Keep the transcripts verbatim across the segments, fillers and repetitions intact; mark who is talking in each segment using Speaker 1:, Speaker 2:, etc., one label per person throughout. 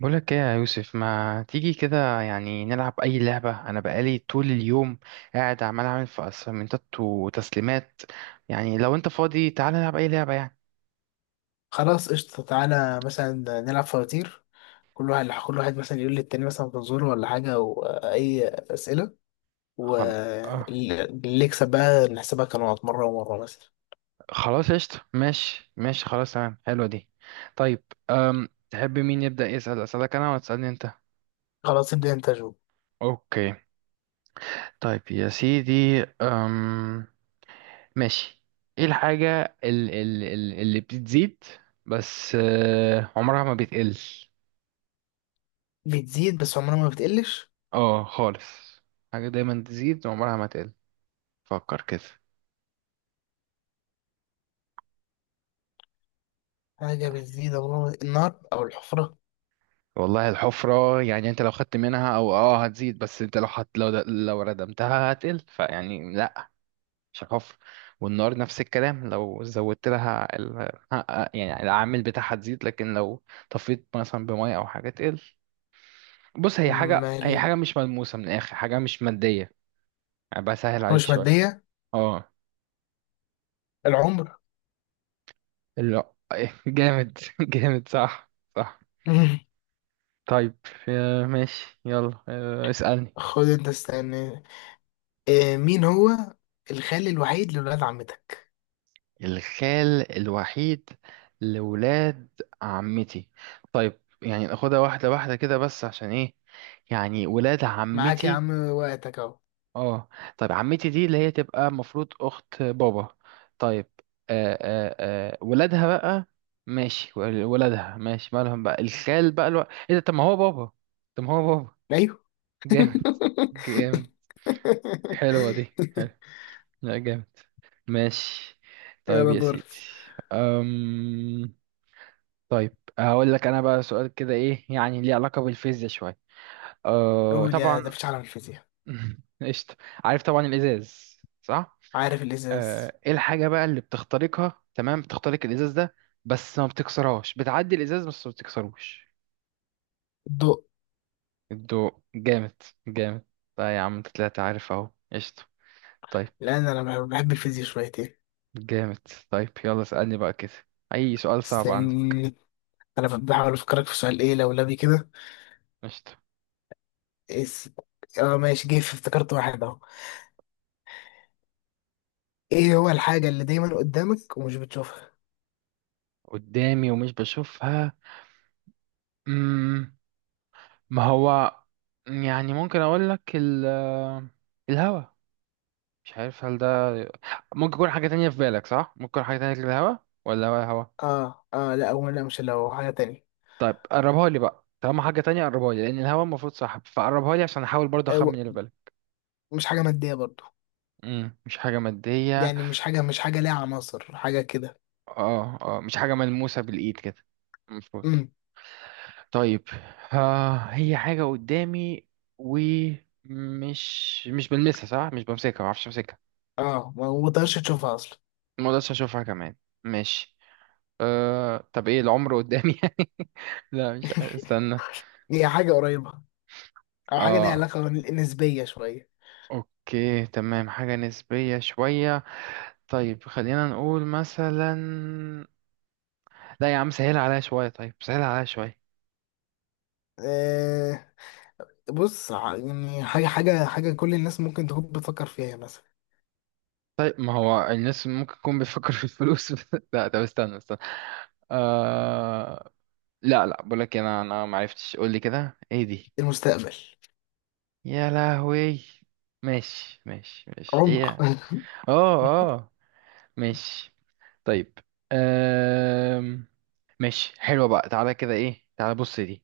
Speaker 1: بقولك ايه يا يوسف؟ ما تيجي كده يعني نلعب اي لعبة؟ انا بقالي طول اليوم قاعد عمال اعمل في اسايمنتات وتسليمات. يعني لو انت فاضي تعال نلعب اي لعبة يعني.
Speaker 2: خلاص قشطة، تعالى مثلا نلعب فواتير. كل واحد كل واحد مثلا يقول للتاني مثلا فزورة ولا حاجة وأي أسئلة،
Speaker 1: خل... آه.
Speaker 2: واللي يكسب بقى نحسبها كنقط مرة ومرة مثلا.
Speaker 1: خلاص قشطة، ماشي ماشي خلاص، تمام، حلوة دي. طيب، أم... تحب مين يبدأ يسأل؟ اسألك انا ولا تسألني انت؟
Speaker 2: خلاص ابدأ أنت جو.
Speaker 1: اوكي. طيب يا سيدي، أم... ماشي. ايه الحاجة ال... ال... ال- اللي بتزيد بس آه، عمرها ما بتقل؟
Speaker 2: بتزيد بس عمرها ما بتقلش.
Speaker 1: اه خالص. حاجة دايما تزيد وعمرها ما تقل، فكر كده.
Speaker 2: حاجة بتزيد عمرها ما... النار أو الحفرة.
Speaker 1: والله الحفرة يعني انت لو خدت منها او اه هتزيد، بس انت لو حط لو لو ردمتها هتقل، فيعني لا، مش الحفرة. والنار نفس الكلام، لو زودت لها ال... يعني العامل بتاعها تزيد، لكن لو طفيت مثلا بمية او حاجة تقل. بص، هي حاجة هي
Speaker 2: أمال
Speaker 1: حاجة مش ملموسة، من الاخر حاجة مش مادية. يعني بسهل
Speaker 2: حاجة
Speaker 1: عليك
Speaker 2: مش
Speaker 1: شوية.
Speaker 2: مادية؟
Speaker 1: اه.
Speaker 2: العمر.
Speaker 1: لا. جامد جامد، صح صح. طيب، آه، ماشي يلا، آه، اسألني.
Speaker 2: خد أنت استنى. آه، مين هو الخال الوحيد لولاد عمتك؟
Speaker 1: الخال الوحيد لولاد عمتي. طيب يعني ناخدها واحدة واحدة كده، بس عشان ايه؟ يعني ولاد
Speaker 2: معاك يا
Speaker 1: عمتي.
Speaker 2: عم، وقتك أهو.
Speaker 1: اه. طيب عمتي دي اللي هي تبقى المفروض أخت بابا. طيب. آه آه. آه ولادها بقى، ماشي. ول- ولادها، ماشي، مالهم بقى الخال بقى الو... ايه ده؟ طب ما هو بابا، طب ما هو بابا.
Speaker 2: أيوه.
Speaker 1: جامد. جامد. حلوة دي، حلو. لا جامد. ماشي. طيب
Speaker 2: يلا
Speaker 1: يا
Speaker 2: دور.
Speaker 1: سيدي، أم... طيب هقول لك انا بقى سؤال كده، ايه يعني ليه علاقة بالفيزياء شوية. أه...
Speaker 2: قول يا
Speaker 1: طبعا.
Speaker 2: ده، مفيش عالم الفيزياء.
Speaker 1: قشطة. عارف طبعا الازاز، صح.
Speaker 2: عارف الازاز.
Speaker 1: أه... ايه الحاجة بقى اللي بتخترقها تمام، بتخترق الازاز ده بس ما بتكسرهاش، بتعدي الازاز بس ما بتكسروش؟
Speaker 2: الضوء.
Speaker 1: الضوء. جامد. جامد. لا يا عم انت طلعت عارف اهو، قشطة. طيب.
Speaker 2: لان انا بحب الفيزياء شويتين.
Speaker 1: جامد. طيب يلا اسألني بقى كده، اي سؤال صعب عندك.
Speaker 2: استني، انا بحاول افكرك في سؤال ايه لولبي كده.
Speaker 1: قشطة.
Speaker 2: اس، اه ماشي، جه في- افتكرت واحد اهو. ايه هو الحاجة اللي دايما قدامك ومش بتشوفها؟
Speaker 1: قدامي ومش بشوفها. مم. ما هو، يعني ممكن اقول لك ال الهوا، مش عارف هل ده ممكن يكون حاجة تانية في بالك، صح؟ ممكن يكون حاجة تانية غير الهوا، ولا هو الهوا؟
Speaker 2: اه اه لا هو، لا، مش لو حاجة تانية.
Speaker 1: طيب قربها لي بقى، طالما حاجة تانية قربها لي، لأن الهوا المفروض صح، فقربها لي عشان أحاول برضه أخمن
Speaker 2: أيوة.
Speaker 1: اللي في بالك.
Speaker 2: مش حاجة مادية برضو.
Speaker 1: مم. مش حاجة مادية.
Speaker 2: يعني مش حاجة مش حاجة ليها عناصر، حاجة كده.
Speaker 1: اه اه، مش حاجة ملموسة بالإيد كده المفروض.
Speaker 2: امم
Speaker 1: طيب، آه هي حاجة قدامي ومش مش بلمسها صح، مش بمسكها، ما اعرفش امسكها.
Speaker 2: اه، ما ما تقدرش تشوفها اصلا.
Speaker 1: مقدرش اشوفها كمان، ماشي. أه... طب ايه، العمر قدامي يعني؟ لا مش عارف، استنى.
Speaker 2: هي حاجة قريبة او حاجه ليها
Speaker 1: اه.
Speaker 2: علاقه نسبيه شويه.
Speaker 1: اوكي تمام، حاجة نسبية شوية. طيب خلينا نقول مثلا، لا يا عم سهل عليا شوية، طيب سهل عليا شوية.
Speaker 2: أه بص، ع- يعني حاجه حاجه حاجه كل الناس ممكن تكون بتفكر فيها مثلا.
Speaker 1: طيب ما هو الناس ممكن يكون بيفكر في الفلوس. لا طب استنى استنى. آه... لا لا، بقولك انا انا معرفتش، قول لي كده ايه دي.
Speaker 2: المستقبل.
Speaker 1: يا لهوي. ماشي ماشي ماشي،
Speaker 2: عمق.
Speaker 1: ايه. اه اه. ماشي. طيب، أم... ماشي، حلوة بقى، تعالى كده، ايه، تعالى بص دي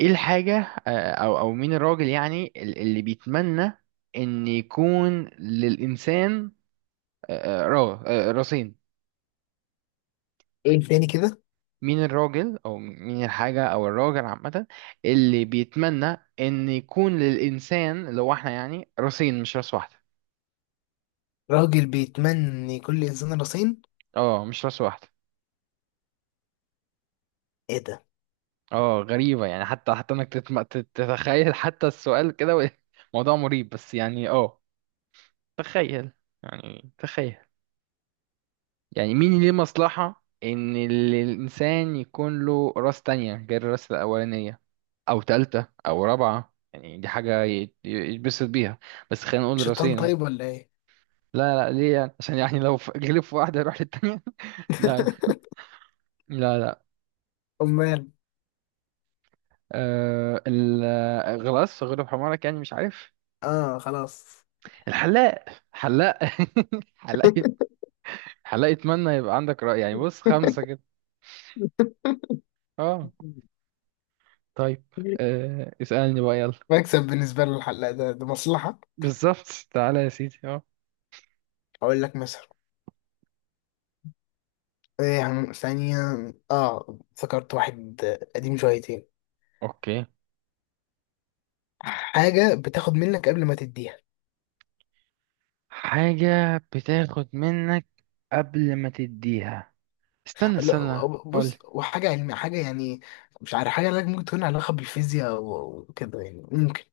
Speaker 1: ايه الحاجة، آه، او او مين الراجل يعني ال- اللي بيتمنى ان يكون للإنسان، آه، آه، را آه، راسين؟
Speaker 2: ايه تاني كده؟
Speaker 1: مين الراجل او مين الحاجة او الراجل عامة اللي بيتمنى ان يكون للإنسان اللي هو احنا يعني راسين، مش راس واحدة؟
Speaker 2: راجل بيتمني كل انسان راسين؟
Speaker 1: اه، مش راس واحدة.
Speaker 2: ايه ده!
Speaker 1: اه، غريبة يعني، حتى حتى انك تتم... تت- تتخيل حتى السؤال كده و- موضوع مريب، بس يعني اه، تخيل يعني، تخيل يعني. مين ليه مصلحة ان ال- الانسان يكون له راس تانية غير الراس الاولانية، او تالتة او رابعة؟ يعني دي حاجة ي- يتبسط بيها. بس خلينا نقول
Speaker 2: شيطان
Speaker 1: راسين.
Speaker 2: طيب ولا ايه؟
Speaker 1: لا لا، ليه يعني؟ عشان يعني لو ف- غلب في واحدة يروح للتانية. لا. لا لا.
Speaker 2: امال؟
Speaker 1: أه ال- الغلاس غلب حمارك، يعني مش عارف.
Speaker 2: اه خلاص.
Speaker 1: الحلاق، حلاق حلاق. حلاق يتمنى يبقى عندك رأي يعني، بص خمسة كده. اه. طيب. آه اسألني بقى يلا.
Speaker 2: مكسب بالنسبه له الحلقه، ده ده مصلحه.
Speaker 1: بالظبط، تعالى يا سيدي، اه.
Speaker 2: اقول لك مثلا إيه، ثانيه. اه افتكرت واحد قديم شويتين.
Speaker 1: اوكي.
Speaker 2: حاجه بتاخد منك قبل ما تديها.
Speaker 1: حاجة بتاخد منك قبل ما تديها. استنى استنى.
Speaker 2: لا
Speaker 1: قول.
Speaker 2: بص، وحاجة علمية حاجة يعني، مش عارف، حاجة لك ممكن تكون علاقة بالفيزياء و- وكده، يعني ممكن.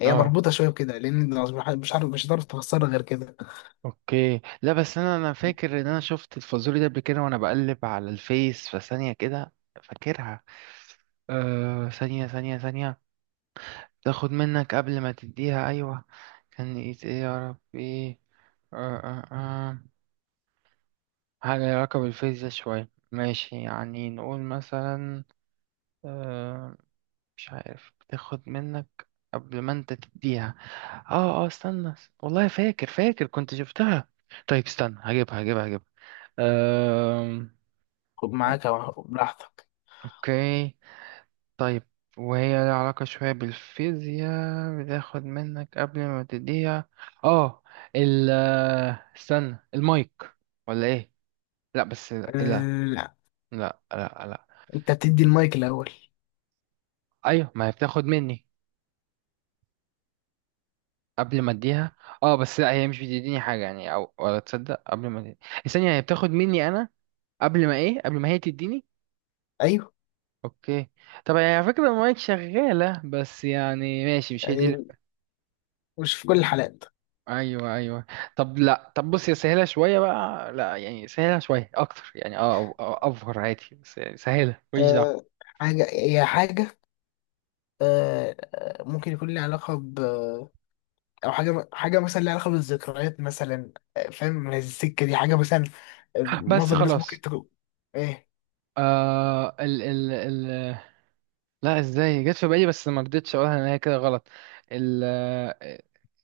Speaker 2: هي
Speaker 1: اه.
Speaker 2: مربوطة شوية بكده لأن، مش عارف، مش هتعرف تفسرها غير كده.
Speaker 1: اوكي. لا بس انا انا فاكر ان انا شفت الفازوري ده قبل كده وانا بقلب على الفيس، فثانية كده، فاكرها. آه ثانية ثانية ثانية. تاخد منك قبل ما تديها، أيوة. كان إيه إيه يا ربي؟ آه آه آه. حاجة ليها علاقة بالفيزياء شوية، ماشي، يعني نقول مثلا. آه، مش عارف، بتاخد منك قبل ما انت تديها. اه اه، استنى. والله فاكر فاكر كنت شفتها. طيب استنى هجيبها هجيبها هجيبها. آه.
Speaker 2: خد معاك أو براحتك.
Speaker 1: اوكي. طيب، وهي لها علاقة شوية بالفيزياء، بتاخد منك قبل ما تديها. اه، ال آه، استنى، المايك ولا ايه؟ لا بس لا لا.
Speaker 2: أه لا،
Speaker 1: لا لا, لا.
Speaker 2: أنت بتدي المايك الأول.
Speaker 1: ايوه، ما هي بتاخد مني قبل ما اديها. اه بس لا، هي مش بتديني حاجة يعني، او ولا تصدق قبل ما تديني الثانية، هي بتاخد مني انا قبل ما ايه، قبل ما هي تديني.
Speaker 2: أيوه.
Speaker 1: اوكي. طب هي على فكرة المايك شغالة، بس يعني ماشي، مش هي دي.
Speaker 2: يعني مش في كل الحالات.
Speaker 1: ايوه ايوه. طب لا، طب بص، يا سهله شويه بقى، لا يعني سهله شويه اكتر يعني اه، أو- أو- افور عادي، بس يعني سهله، ماليش دعوه.
Speaker 2: أه حاجة، هي حاجة. أه آه، ممكن يكون لها علاقة ب، أو حاجة، حاجة مثلا لها علاقة بالذكريات مثلا، آه، فاهم، من السكة دي حاجة مثلا. آه،
Speaker 1: بس
Speaker 2: معظم الناس ممكن
Speaker 1: خلاص.
Speaker 2: تكون إيه.
Speaker 1: آه ال ال ال. لا ازاي جت في بالي بس ما رضيتش اقولها، ان هي كده غلط. ال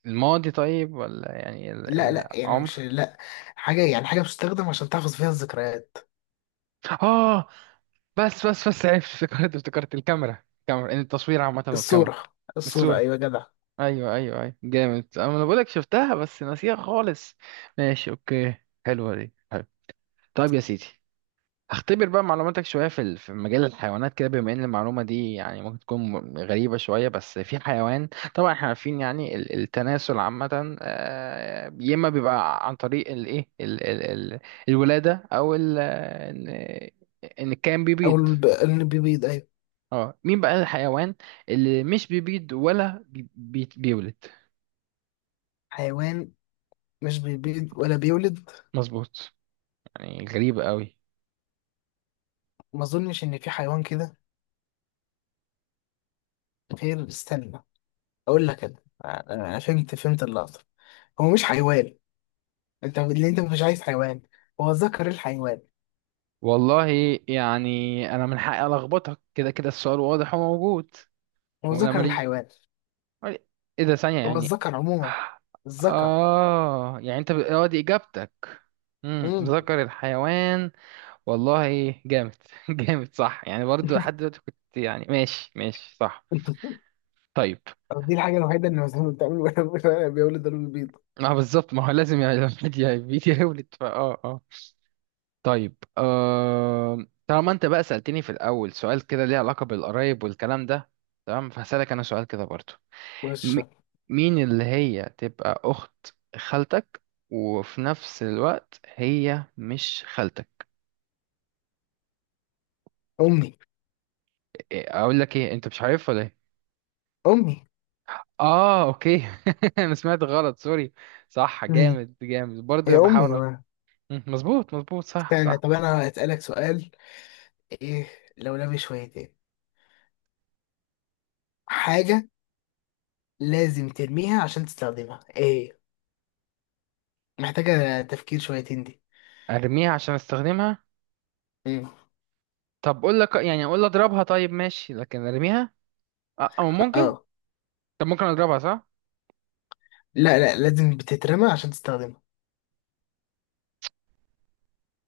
Speaker 1: الماضي، طيب، ولا يعني ال-
Speaker 2: لا لا، يعني مش،
Speaker 1: العمر.
Speaker 2: لا. حاجة يعني حاجة بتستخدم عشان تحفظ فيها الذكريات.
Speaker 1: اه. بس بس بس عرفت، افتكرت افتكرت الكاميرا الكاميرا، ان التصوير عامه والكاميرا.
Speaker 2: الصورة! الصورة
Speaker 1: الصوره،
Speaker 2: أيوة يا جدع!
Speaker 1: ايوه ايوه ايوه جامد، انا بقول لك شفتها بس ناسيها خالص. ماشي، اوكي. حلوه دي، حلو. طيب يا سيدي، هختبر بقى معلوماتك شويه في ال- في مجال الحيوانات كده، بما ان المعلومه دي يعني ممكن تكون م- غريبه شويه، بس في حيوان. طبعا احنا عارفين يعني ال- التناسل عامه، آه، يا اما بيبقى عن طريق الايه ال- ال- ال- الولاده او ال- ان ان كان
Speaker 2: أو
Speaker 1: بيبيض.
Speaker 2: الب- اللي بيبيض أيوة.
Speaker 1: اه مين بقى الحيوان اللي مش بيبيض ولا بي- بي- بيولد؟
Speaker 2: حيوان مش بيبيض ولا بيولد.
Speaker 1: مظبوط. يعني غريبة قوي.
Speaker 2: ما أظنش إن في حيوان كده، غير استنى، أقول لك أنا. أنا فهمت فهمت اللقطة. هو مش حيوان. أنت اللي أنت مش عايز حيوان، هو ذكر الحيوان.
Speaker 1: والله يعني انا من حقي الخبطك، كده كده السؤال واضح وموجود
Speaker 2: هو
Speaker 1: وانا
Speaker 2: ذكر
Speaker 1: ماليش.
Speaker 2: الحيوان.
Speaker 1: ايه ده، ثانية
Speaker 2: هو
Speaker 1: يعني.
Speaker 2: الذكر عموما، الذكر.
Speaker 1: اه، يعني انت ب- اه دي اجابتك؟ امم
Speaker 2: امم
Speaker 1: ذكر الحيوان. والله جامد، جامد، صح يعني برضو، لحد دلوقتي كنت يعني ماشي ماشي صح. طيب،
Speaker 2: دي الحاجة الوحيدة اللي ما بتعمل، ولا ولا بيولد ولا بيبيض.
Speaker 1: ما هو بالظبط، ما هو لازم يعني الواحد يا- بيتي يولد، فاه اه آه. طيب، أه... طالما انت بقى سألتني في الأول سؤال كده ليه علاقة بالقرايب والكلام ده، تمام، فهسألك أنا سؤال كده برضو. م...
Speaker 2: وش؟
Speaker 1: مين اللي هي تبقى أخت خالتك وفي نفس الوقت هي مش خالتك؟
Speaker 2: أمي.
Speaker 1: إيه، أقول لك إيه، أنت مش عارفها ولا إيه؟
Speaker 2: أمي.
Speaker 1: آه، أوكي. أنا سمعت غلط، سوري. صح،
Speaker 2: مم.
Speaker 1: جامد جامد
Speaker 2: هي
Speaker 1: برضو،
Speaker 2: أمي
Speaker 1: بحاول أ-
Speaker 2: ما.
Speaker 1: مم، مظبوط مظبوط، صح
Speaker 2: استنى،
Speaker 1: صح.
Speaker 2: طب أنا هسألك سؤال إيه لولبي شويتين. حاجة لازم ترميها عشان تستخدمها، إيه؟ محتاجة تفكير شويتين دي.
Speaker 1: أرميها عشان أستخدمها؟
Speaker 2: مم.
Speaker 1: طب أقول لك، يعني أقول أضربها طيب ماشي، لكن أرميها؟ أه، أو ممكن.
Speaker 2: آه.
Speaker 1: طب ممكن اضربها صح؟
Speaker 2: لا لا، لازم بتترمى عشان تستخدمها.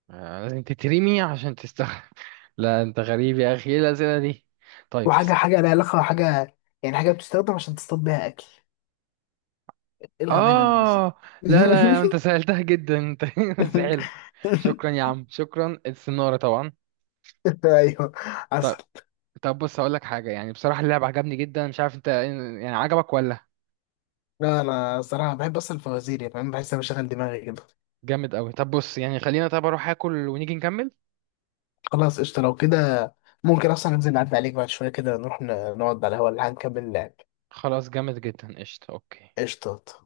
Speaker 1: آه، لازم تترمي عشان تستخدم. لا انت غريب يا اخي، ايه الاسئله دي؟ طيب.
Speaker 2: وحاجة، حاجة لها علاقة، حاجة يعني، حاجة بتستخدم عشان تصطاد بيها أكل. إيه الغباء اللي أنا قلته ده؟
Speaker 1: اه. لا لا، انت سألتها جدا انت بس حلو. شكرا يا عم شكرا، السنارة طبعا.
Speaker 2: أيوه،
Speaker 1: طب.
Speaker 2: حصل.
Speaker 1: طب بص هقول لك حاجة، يعني بصراحة اللعب عجبني جدا، مش عارف انت يعني عجبك ولا.
Speaker 2: لا أنا صراحة بحب أصلا الفوازير، يعني فاهم، بحس أنا بشغل دماغي كده.
Speaker 1: جامد قوي. طب بص يعني خلينا، طب اروح اكل ونيجي نكمل.
Speaker 2: خلاص قشطة لو كده. ممكن أصلا ننزل نعدي عليك بعد شوية كده، نروح ن- نقعد على الهوا اللي هنكمل اللعب.
Speaker 1: خلاص، جامد جدا، قشطة، اوكي.
Speaker 2: قشطة.